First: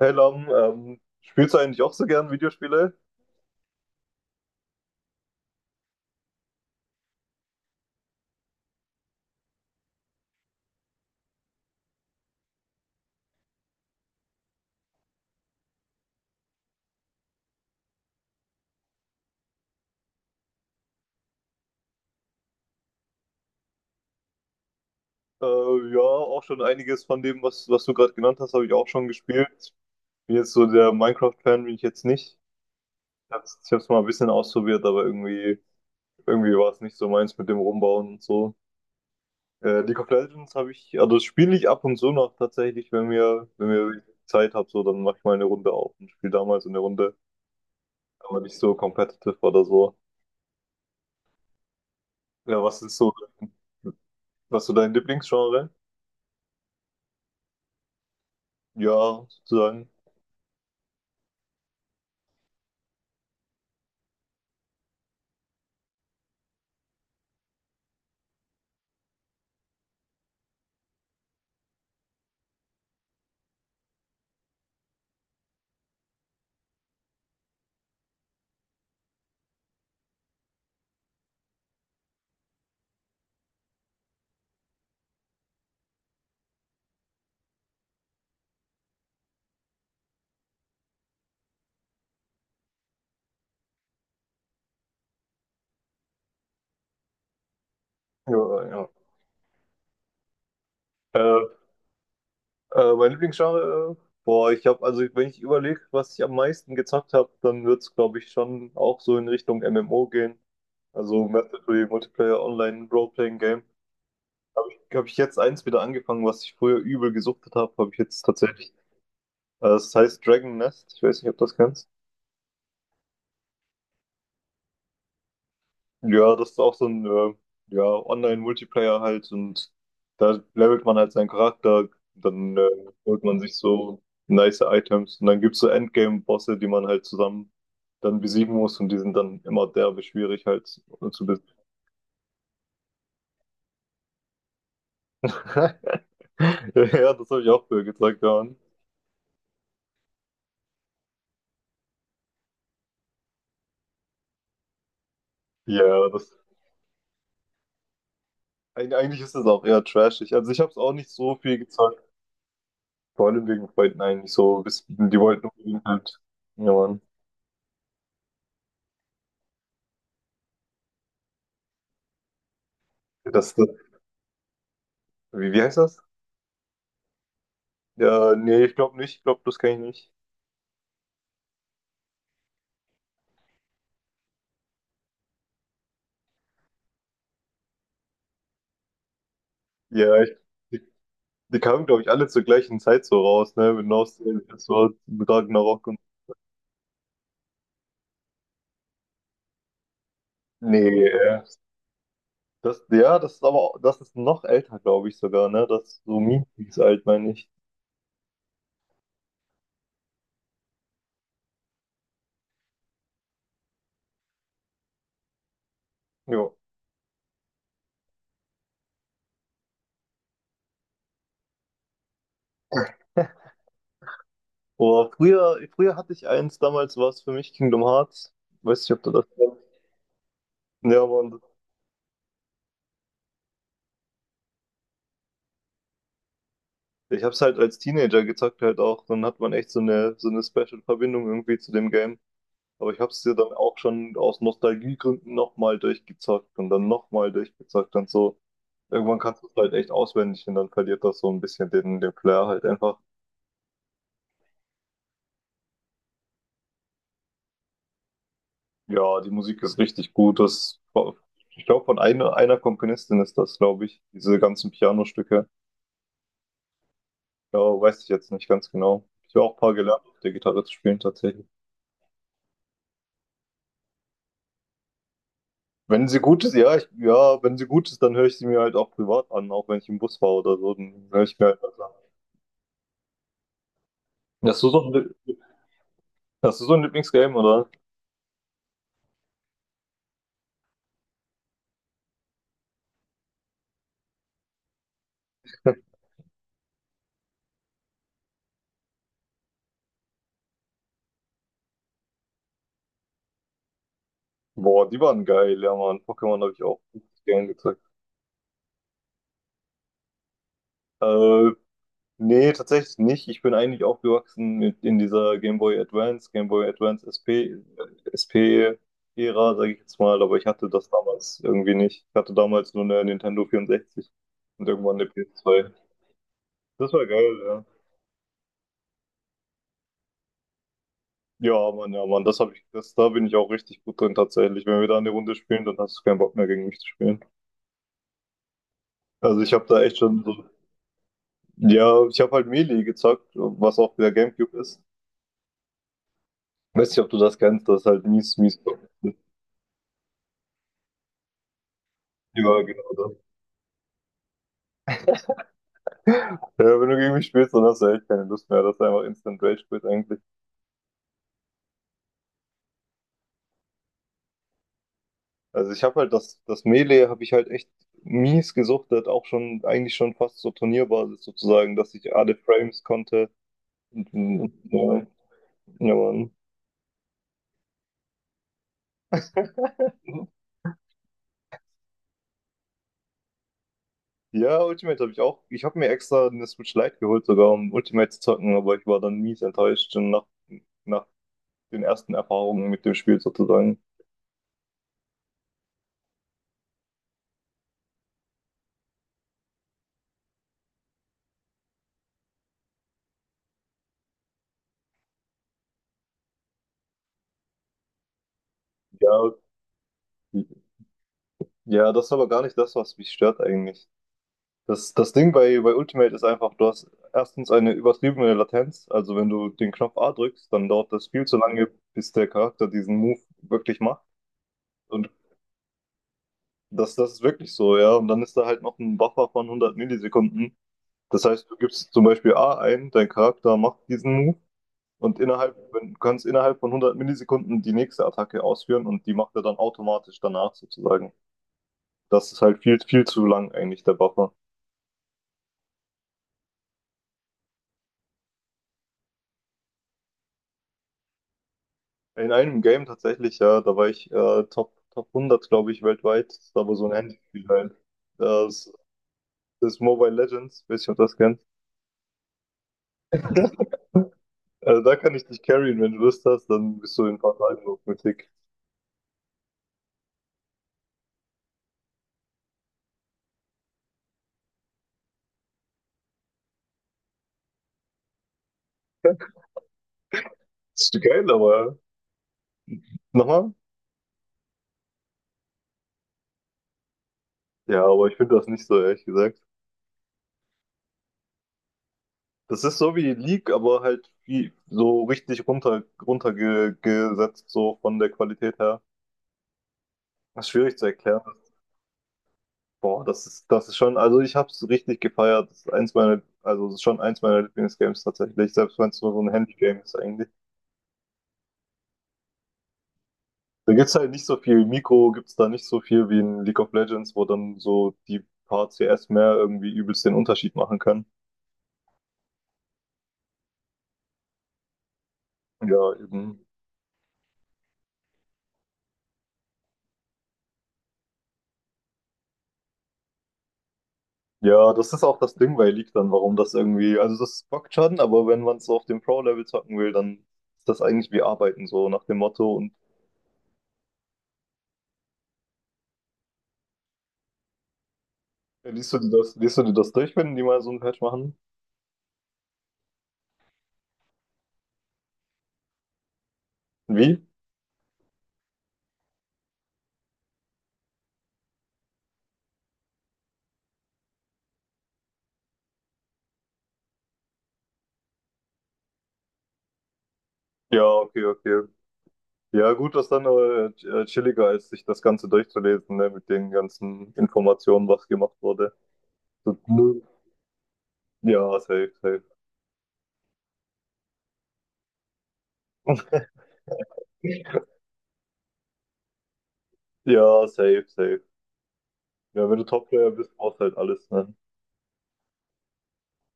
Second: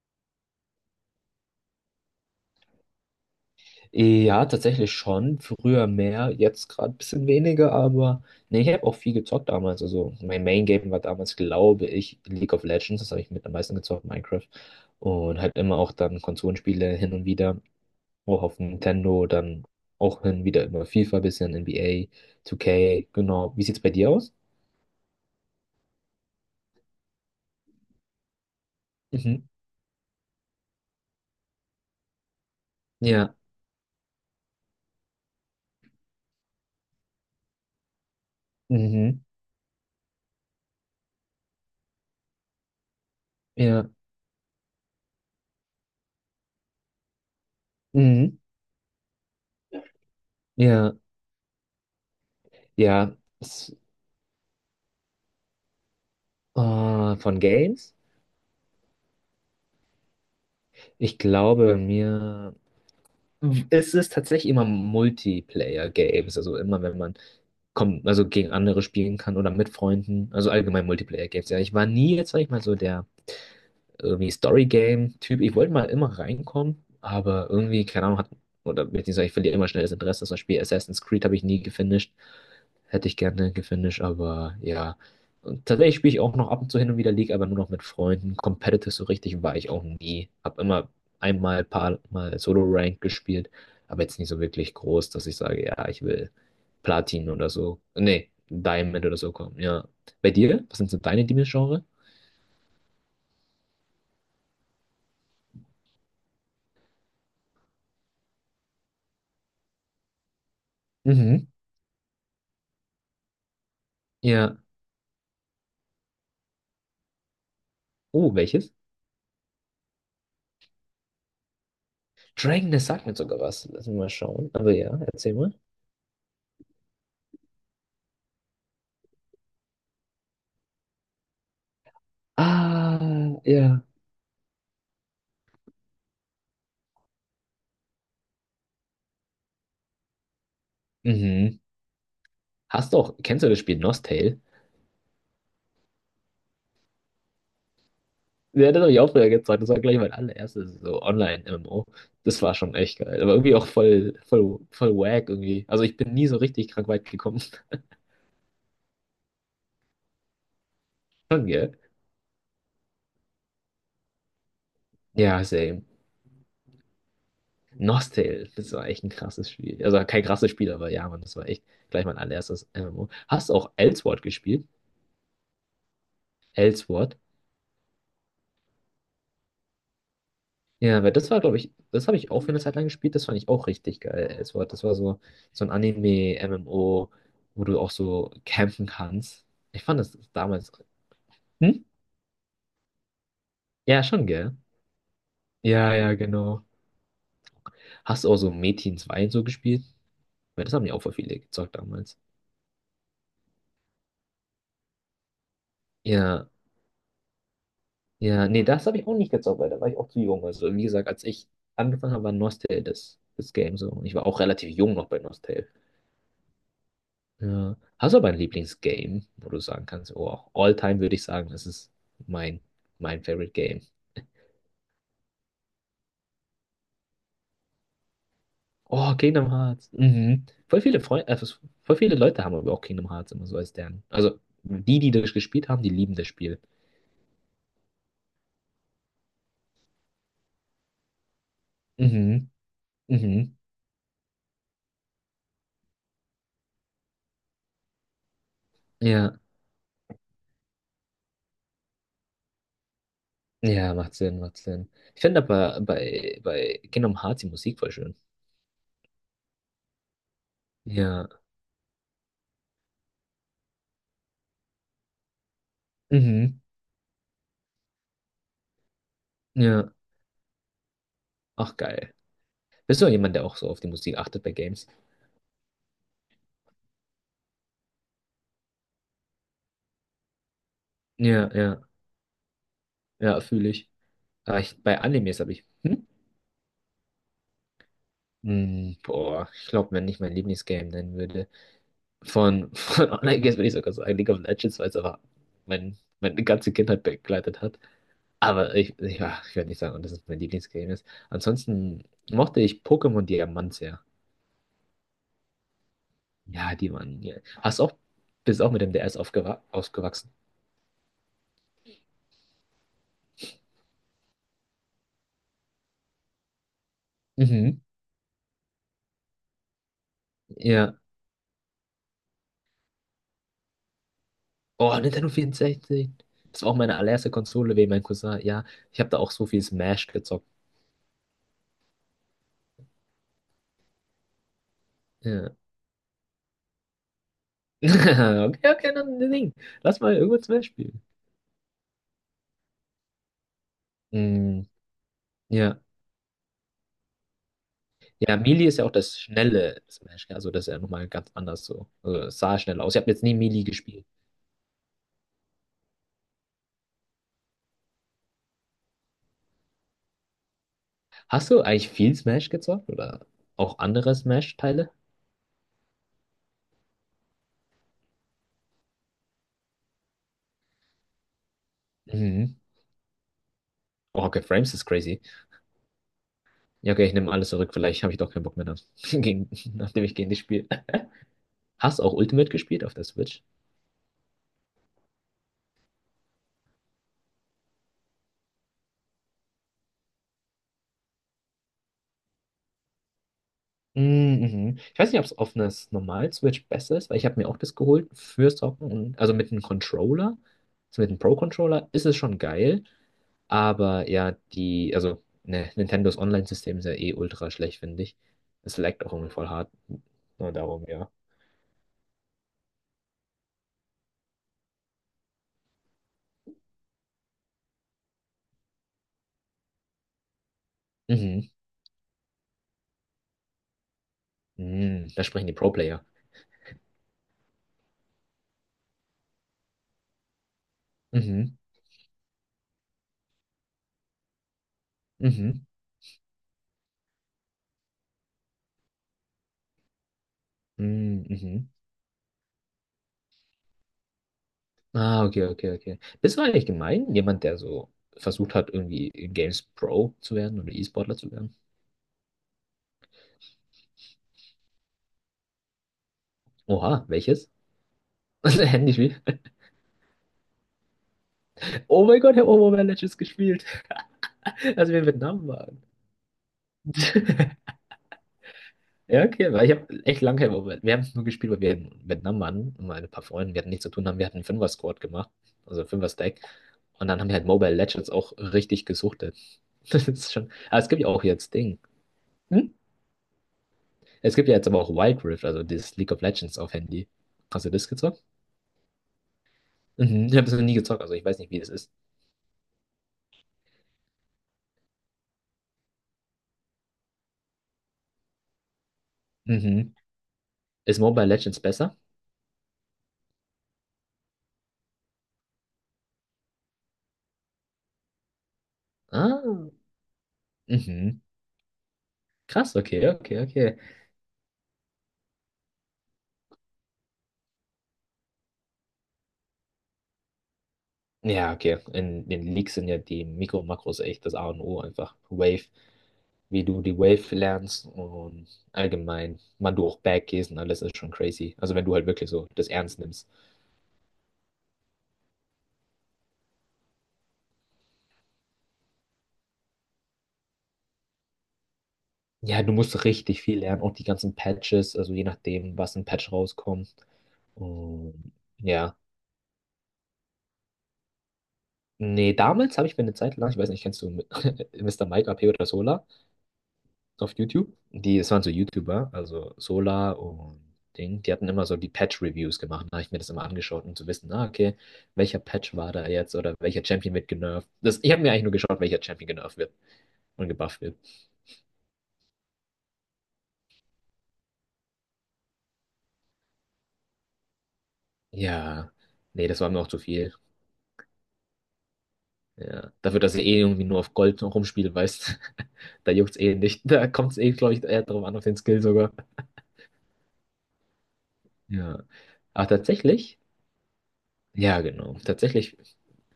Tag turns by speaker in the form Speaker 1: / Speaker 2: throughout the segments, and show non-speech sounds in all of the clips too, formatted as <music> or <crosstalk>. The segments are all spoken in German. Speaker 1: Hey Lam, spielst du eigentlich auch so gern Videospiele?
Speaker 2: Ja, tatsächlich schon. Früher mehr, jetzt gerade ein bisschen weniger, aber nee, ich habe auch viel gezockt damals. Also mein Main Game war damals, glaube ich, League of Legends. Das habe ich mit am meisten gezockt, Minecraft. Und halt immer auch dann Konsolenspiele hin und wieder. Auch auf Nintendo, dann auch hin und wieder immer FIFA, bisschen NBA, 2K, genau. Wie sieht's bei dir aus?
Speaker 1: Äh, ja, auch schon einiges von dem, was du gerade genannt hast, habe ich auch schon
Speaker 2: Mhm.
Speaker 1: gespielt. Bin jetzt so der Minecraft-Fan, bin ich jetzt nicht. Ich
Speaker 2: Ja.
Speaker 1: hab's, ich hab's mal ein bisschen ausprobiert, aber irgendwie war es nicht so meins mit dem Rumbauen und so.
Speaker 2: Mhm.
Speaker 1: League of Legends habe ich, also das spiele ich ab und zu noch tatsächlich, wenn mir, wenn
Speaker 2: Ja.
Speaker 1: mir Zeit habe, so, dann mache ich mal eine Runde auf und spiele damals eine Runde,
Speaker 2: Mhm.
Speaker 1: aber nicht so competitive oder so.
Speaker 2: Ja.
Speaker 1: Ja,
Speaker 2: Ja. S-
Speaker 1: was ist so dein Lieblingsgenre?
Speaker 2: äh, von Games?
Speaker 1: Ja, sozusagen.
Speaker 2: Ich glaube bei mir. Es ist tatsächlich immer Multiplayer-Games, also immer wenn man kommt, also gegen andere spielen kann oder mit Freunden, also allgemein Multiplayer-Games. Ja, ich war nie jetzt, sag ich mal, so der irgendwie Story-Game-Typ. Ich wollte mal immer reinkommen, aber irgendwie, keine Ahnung, hat, oder beziehungsweise ich verliere immer schnell das Interesse. Zum Beispiel Assassin's Creed habe ich nie gefinisht. Hätte ich gerne gefinisht, aber ja. Und tatsächlich spiele ich auch noch ab und zu hin und wieder League, aber nur noch mit Freunden. Competitive so richtig war ich auch nie. Habe immer einmal, paar Mal Solo-Rank gespielt, aber jetzt nicht so wirklich groß, dass ich sage, ja, ich will Platin oder so. Nee,
Speaker 1: Ja, ja,
Speaker 2: Diamond oder so kommen, ja. Bei dir? Was sind so
Speaker 1: Äh,
Speaker 2: deine Lieblingsgenre?
Speaker 1: Mein Lieblingsgenre? Boah, ich habe, also wenn ich überlege, was ich am meisten gezockt habe, dann wird's glaube ich, schon auch so in Richtung MMO gehen. Also
Speaker 2: Mhm.
Speaker 1: Massively Multiplayer Online Role-Playing Game.
Speaker 2: Ja.
Speaker 1: Habe ich jetzt eins wieder angefangen, was ich früher übel gesuchtet habe, habe ich jetzt
Speaker 2: Oh,
Speaker 1: tatsächlich.
Speaker 2: welches?
Speaker 1: Es heißt Dragon Nest. Ich weiß nicht, ob du das kennst.
Speaker 2: Dragon, das sagt mir sogar was. Lass mich mal schauen. Aber ja, erzähl mal.
Speaker 1: Ja, das ist auch so ein ja, Online-Multiplayer halt und da levelt man halt seinen Charakter, dann holt man
Speaker 2: Ah,
Speaker 1: sich
Speaker 2: ja.
Speaker 1: so nice Items und dann gibt's so Endgame-Bosse, die man halt zusammen dann besiegen muss und die sind dann immer derbe schwierig halt zu besiegen.
Speaker 2: Mhm. Hast du auch, kennst du das Spiel Nostale?
Speaker 1: <laughs> Ja, das habe ich auch früher gezeigt, ja.
Speaker 2: Ja, das habe ich auch früher gezeigt. Das war gleich mein allererstes so Online-MMO. Das war schon echt geil. Aber irgendwie auch voll, voll, voll wack irgendwie. Also ich
Speaker 1: Ja,
Speaker 2: bin nie
Speaker 1: das,
Speaker 2: so richtig krank weit gekommen.
Speaker 1: eigentlich ist es auch eher trashig. Also ich habe es auch nicht
Speaker 2: <laughs>
Speaker 1: so
Speaker 2: Schon,
Speaker 1: viel
Speaker 2: gell?
Speaker 1: gezockt, vor allem wegen Freunden eigentlich so. Die
Speaker 2: Ja,
Speaker 1: wollten
Speaker 2: same.
Speaker 1: unbedingt halt, ja Mann,
Speaker 2: Nostale, das war echt ein krasses Spiel. Also kein krasses Spiel, aber ja, Mann, das war echt gleich mein allererstes MMO. Hast
Speaker 1: das,
Speaker 2: du
Speaker 1: das,
Speaker 2: auch Elsword gespielt?
Speaker 1: wie heißt das?
Speaker 2: Elsword?
Speaker 1: Ja, nee, ich glaube nicht. Ich glaube, das kenne ich nicht.
Speaker 2: Ja, weil das war, glaube ich, das habe ich auch für eine Zeit lang gespielt, das fand ich auch richtig geil. Das war so, ein Anime-MMO, wo du auch so campen kannst. Ich fand das
Speaker 1: Ja, ich,
Speaker 2: damals.
Speaker 1: die, die
Speaker 2: Hm?
Speaker 1: kamen, glaube ich, alle zur gleichen Zeit so raus, ne? Mit
Speaker 2: Ja, schon,
Speaker 1: Nostalgia,
Speaker 2: gell?
Speaker 1: das war mit Ragnarok
Speaker 2: Ja,
Speaker 1: und.
Speaker 2: ja, genau. Hast du auch so Metin 2 und so gespielt? Weil das haben ja auch
Speaker 1: Nee,
Speaker 2: voll viele gezockt damals.
Speaker 1: das, ja, das ist aber, das ist noch älter, glaube ich sogar, ne? Das ist so mies
Speaker 2: Ja,
Speaker 1: alt, meine ich.
Speaker 2: ja, nee, das habe ich auch nicht gezockt, weil da war ich auch zu jung. Also, wie gesagt, als ich angefangen habe, war Nostale das, Game so. Und ich war auch relativ jung noch bei Nostale.
Speaker 1: Ja.
Speaker 2: Ja. Hast du aber ein Lieblingsgame, wo du sagen kannst, oh, auch All-Time würde ich sagen, das ist mein, mein Favorite Game.
Speaker 1: Oder früher hatte ich eins, damals war es für mich Kingdom Hearts. Weiß nicht, ob du
Speaker 2: Oh,
Speaker 1: das
Speaker 2: Kingdom
Speaker 1: kennst.
Speaker 2: Hearts. Mhm.
Speaker 1: Ja, Mann.
Speaker 2: Voll viele Leute haben aber auch Kingdom Hearts immer so als deren. Also die, die das gespielt haben, die lieben das Spiel.
Speaker 1: Ich hab's halt als Teenager gezockt halt auch. Dann hat man echt so eine Special Verbindung irgendwie zu dem Game.
Speaker 2: Mhm.
Speaker 1: Aber ich habe es dir dann
Speaker 2: Mhm.
Speaker 1: auch schon aus Nostalgiegründen nochmal durchgezockt und dann nochmal durchgezockt und so. Irgendwann
Speaker 2: Ja.
Speaker 1: kannst du es halt echt auswendig und dann verliert das so ein bisschen den Flair halt einfach.
Speaker 2: Ja, macht Sinn, macht Sinn. Ich finde aber bei Kingdom Hearts die Musik voll schön.
Speaker 1: Ja, die Musik ist richtig gut. Das,
Speaker 2: Ja.
Speaker 1: ich glaube, von einer Komponistin ist das, glaube ich, diese ganzen Pianostücke.
Speaker 2: Mhm.
Speaker 1: Ja, weiß ich jetzt nicht ganz genau. Ich habe auch ein paar
Speaker 2: Ja.
Speaker 1: gelernt, auf der Gitarre zu spielen tatsächlich.
Speaker 2: Ach, geil. Bist du jemand, der auch so auf die Musik achtet bei Games?
Speaker 1: Wenn sie gut ist, ja, wenn sie gut ist, dann höre ich sie mir halt auch privat an, auch wenn ich im Bus war oder so, dann höre ich mir
Speaker 2: Ja,
Speaker 1: halt was
Speaker 2: ja.
Speaker 1: an.
Speaker 2: Ja, fühle ich. Ah,
Speaker 1: Hast du
Speaker 2: ich,
Speaker 1: so ein,
Speaker 2: bei
Speaker 1: Lie-
Speaker 2: Animes habe ich. Hm?
Speaker 1: Hast du so ein Lieblingsgame, oder?
Speaker 2: Hm, boah, ich glaube, wenn ich mein Lieblingsgame nennen würde. Von, <laughs> von Online-Games würde ich sogar sagen League of Legends, weil es aber meine ganze Kindheit begleitet hat. Aber ich, ja, ich werde nicht sagen, dass es mein Lieblingsgame ist. Ansonsten mochte ich Pokémon Diamant sehr.
Speaker 1: Boah, die waren geil, ja Mann. Pokémon habe ich
Speaker 2: Ja,
Speaker 1: auch
Speaker 2: die waren.
Speaker 1: richtig
Speaker 2: Ja.
Speaker 1: gern gezeigt.
Speaker 2: Hast auch, bist auch mit dem DS aufgewa ausgewachsen.
Speaker 1: Äh, Nee, tatsächlich nicht. Ich bin eigentlich aufgewachsen mit in dieser Game Boy Advance, Game Boy Advance SP,
Speaker 2: Mhm.
Speaker 1: SP-Ära, sage ich jetzt mal, aber ich hatte das
Speaker 2: Ja.
Speaker 1: damals irgendwie nicht. Ich hatte damals nur eine Nintendo 64 und
Speaker 2: Oh,
Speaker 1: irgendwann eine
Speaker 2: Nintendo
Speaker 1: PS2.
Speaker 2: 64. Das war auch
Speaker 1: Das
Speaker 2: meine
Speaker 1: war
Speaker 2: allererste
Speaker 1: geil, ja.
Speaker 2: Konsole wegen meinem Cousin. Ja, ich habe da auch so viel Smash gezockt.
Speaker 1: Ja, Mann, das habe ich, das, da bin ich auch richtig gut drin tatsächlich. Wenn wir da eine Runde
Speaker 2: Ja.
Speaker 1: spielen, dann hast du keinen Bock mehr gegen mich zu spielen.
Speaker 2: <laughs> Okay, okay, dann
Speaker 1: Also ich
Speaker 2: sing.
Speaker 1: habe da echt
Speaker 2: Lass mal
Speaker 1: schon
Speaker 2: irgendwann
Speaker 1: so.
Speaker 2: Smash spielen.
Speaker 1: Ja, ich habe halt Melee gezockt, was auch der Gamecube
Speaker 2: Mm,
Speaker 1: ist.
Speaker 2: ja.
Speaker 1: Weiß nicht, ob du das kennst, das ist halt mies,
Speaker 2: Ja,
Speaker 1: mies.
Speaker 2: Melee ist ja auch das schnelle Smash, gell? Also das ist ja nochmal ganz anders so. Also, es sah
Speaker 1: Ja,
Speaker 2: schnell
Speaker 1: genau
Speaker 2: aus. Ich habe jetzt
Speaker 1: das.
Speaker 2: nie Melee gespielt.
Speaker 1: Ja, wenn du gegen mich spielst, dann hast du echt keine Lust mehr. Das ist einfach Instant Rage Quit eigentlich.
Speaker 2: Hast du eigentlich viel Smash gezockt oder auch andere Smash-Teile?
Speaker 1: Also ich habe halt das, das Melee habe ich halt echt mies gesuchtet, auch schon, eigentlich schon fast so Turnierbasis sozusagen, dass ich alle
Speaker 2: Mhm.
Speaker 1: Frames konnte.
Speaker 2: Oh, okay,
Speaker 1: Und,
Speaker 2: Frames ist
Speaker 1: ja,
Speaker 2: crazy.
Speaker 1: ja, Mann.
Speaker 2: Ja, okay, ich nehme alles zurück. Vielleicht habe ich doch keinen Bock mehr, dann, <laughs> gegen, nachdem ich gegen dich spiele. Hast du auch Ultimate gespielt auf der Switch?
Speaker 1: Ja, Ultimate habe ich auch. Ich habe mir extra eine Switch Lite geholt sogar, um Ultimate zu zocken, aber ich war dann mies enttäuscht schon nach den ersten Erfahrungen mit dem Spiel sozusagen.
Speaker 2: Mm, mhm. Ich weiß nicht, ob es auf einer normalen Switch besser ist, weil ich habe mir auch das geholt für Socken und also mit einem Controller, also mit einem Pro-Controller ist es schon geil, aber ja, also ne, Nintendos Online-System ist ja eh ultra schlecht, finde ich. Es laggt auch
Speaker 1: Ja,
Speaker 2: irgendwie voll hart. Nur darum, ja.
Speaker 1: ja, das ist aber gar nicht das, was mich stört eigentlich. Das Ding bei Ultimate ist einfach, du hast erstens eine übertriebene Latenz. Also wenn du den Knopf A drückst, dann dauert das viel zu
Speaker 2: Mhm.
Speaker 1: lange, bis der Charakter diesen Move wirklich macht.
Speaker 2: Mhm.
Speaker 1: Und
Speaker 2: Da sprechen die Pro-Player.
Speaker 1: das ist wirklich so, ja. Und dann ist da halt noch ein Buffer von 100 Millisekunden. Das heißt, du
Speaker 2: Mhm.
Speaker 1: gibst zum Beispiel A ein, dein Charakter macht diesen Move und innerhalb,
Speaker 2: Mhm.
Speaker 1: wenn- du kannst innerhalb von 100 Millisekunden die nächste Attacke ausführen und die macht er dann automatisch danach sozusagen.
Speaker 2: Mhm. Mhm.
Speaker 1: Das ist halt viel zu lang eigentlich, der Buffer.
Speaker 2: Ah, okay, okay, okay. Bist du eigentlich gemein? Jemand, der so versucht hat, irgendwie Games Pro zu werden oder E-Sportler zu werden?
Speaker 1: In einem Game tatsächlich, ja, da war ich Top 100, glaube ich, weltweit. Das war aber so ein
Speaker 2: Oha,
Speaker 1: Handyspiel
Speaker 2: welches?
Speaker 1: halt. Das,
Speaker 2: <laughs> Handyspiel?
Speaker 1: das ist Mobile Legends, weiß nicht, ob das kennt.
Speaker 2: Oh mein Gott, ich habe Overwatch jetzt gespielt.
Speaker 1: <laughs>
Speaker 2: <laughs>
Speaker 1: Also
Speaker 2: Als
Speaker 1: da
Speaker 2: wir in
Speaker 1: kann ich dich
Speaker 2: Vietnam waren.
Speaker 1: carryen, wenn du Lust hast, dann bist du in ein paar Tagen
Speaker 2: <laughs>
Speaker 1: auf Mythic.
Speaker 2: Ja, okay, weil ich habe echt lange kein Overwatch. Wir haben es nur gespielt, weil wir in Vietnam waren. Und meine paar Freunde, wir hatten nichts zu tun haben. Wir hatten einen Fünfer-Squad gemacht. Also Fünfer-Stack. Und dann haben wir halt Mobile Legends auch richtig gesuchtet. <laughs> Das ist schon. Aber es
Speaker 1: Ist
Speaker 2: gibt ja auch
Speaker 1: geil,
Speaker 2: jetzt
Speaker 1: aber ja.
Speaker 2: Ding. Hm?
Speaker 1: Nochmal?
Speaker 2: Es gibt ja jetzt aber auch Wild Rift, also dieses League of Legends auf Handy. Hast du
Speaker 1: Ja,
Speaker 2: das
Speaker 1: aber ich
Speaker 2: gezockt?
Speaker 1: finde das nicht so, ehrlich gesagt.
Speaker 2: Mhm. Ich habe es noch nie gezockt, also ich weiß nicht, wie das ist.
Speaker 1: Das ist so wie League, aber halt wie so richtig runtergesetzt, so von der Qualität her.
Speaker 2: Mhm.
Speaker 1: Das ist schwierig zu
Speaker 2: Ist
Speaker 1: erklären.
Speaker 2: Mobile Legends besser?
Speaker 1: Boah, das ist schon, also ich hab's richtig gefeiert. Das ist also es ist schon eins meiner Lieblingsgames tatsächlich, selbst wenn es nur so ein
Speaker 2: Ah.
Speaker 1: Handygame ist eigentlich.
Speaker 2: Mhm. Krass, okay, okay,
Speaker 1: Da
Speaker 2: okay.
Speaker 1: gibt's halt nicht so viel Mikro, gibt's da nicht so viel wie in League of Legends, wo dann so die paar CS mehr irgendwie übelst den Unterschied machen können.
Speaker 2: Ja, okay. In den Leaks sind ja die Mikro- und Makros echt das A und O einfach. Wave,
Speaker 1: Ja, eben.
Speaker 2: wie du die Wave lernst und allgemein, wann du auch Back gehst und alles ist schon crazy. Also wenn du halt wirklich so das ernst nimmst.
Speaker 1: Ja, das ist auch das Ding bei League dann, warum das irgendwie, also das bockt schon, aber wenn man es so auf dem Pro-Level zocken will, dann ist das eigentlich wie Arbeiten, so nach dem Motto.
Speaker 2: Ja,
Speaker 1: Und
Speaker 2: du musst richtig viel lernen, auch die ganzen Patches, also je nachdem, was ein Patch rauskommt. Und ja.
Speaker 1: liest du dir das durch, wenn die mal so ein Patch machen?
Speaker 2: Nee, damals habe ich mir eine Zeit lang, ich weiß nicht, kennst du, <laughs> Mister Mike AP oder Solar
Speaker 1: Wie?
Speaker 2: auf YouTube? Es waren so YouTuber, also Sola und Ding, die hatten immer so die Patch-Reviews gemacht. Da habe ich mir das immer angeschaut, um zu wissen, ah, okay, welcher Patch war da jetzt oder welcher Champion wird genervt. Ich habe mir eigentlich nur geschaut, welcher Champion genervt wird und gebufft
Speaker 1: Ja,
Speaker 2: wird.
Speaker 1: okay, okay. Ja, gut, das ist dann chilliger, als sich das Ganze durchzulesen, ne, mit den ganzen Informationen, was gemacht wurde.
Speaker 2: Ja, nee,
Speaker 1: So,
Speaker 2: das war mir auch zu
Speaker 1: null-
Speaker 2: viel.
Speaker 1: Ja, safe, safe.
Speaker 2: Ja, dafür, dass ich eh irgendwie nur auf Gold rumspiele, weißt, <laughs> da juckt's
Speaker 1: <laughs>
Speaker 2: eh nicht. Da kommt's eh, glaube ich, eher drauf an, auf den Skill sogar.
Speaker 1: Ja, safe, safe.
Speaker 2: Ja.
Speaker 1: Ja, wenn du
Speaker 2: Ach,
Speaker 1: Top-Player bist,
Speaker 2: tatsächlich?
Speaker 1: brauchst du halt alles, ne?
Speaker 2: Ja, genau. Tatsächlich.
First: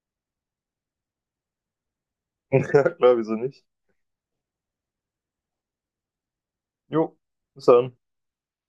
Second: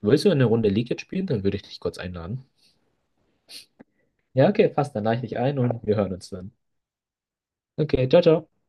Speaker 2: Willst du eine Runde League jetzt spielen? Dann würde ich dich kurz einladen.
Speaker 1: <laughs> Ja, klar, wieso nicht?
Speaker 2: Ja, okay, passt. Dann lade ich dich ein und wir hören uns dann.
Speaker 1: Jo, bis dann.
Speaker 2: Okay, ciao, ciao.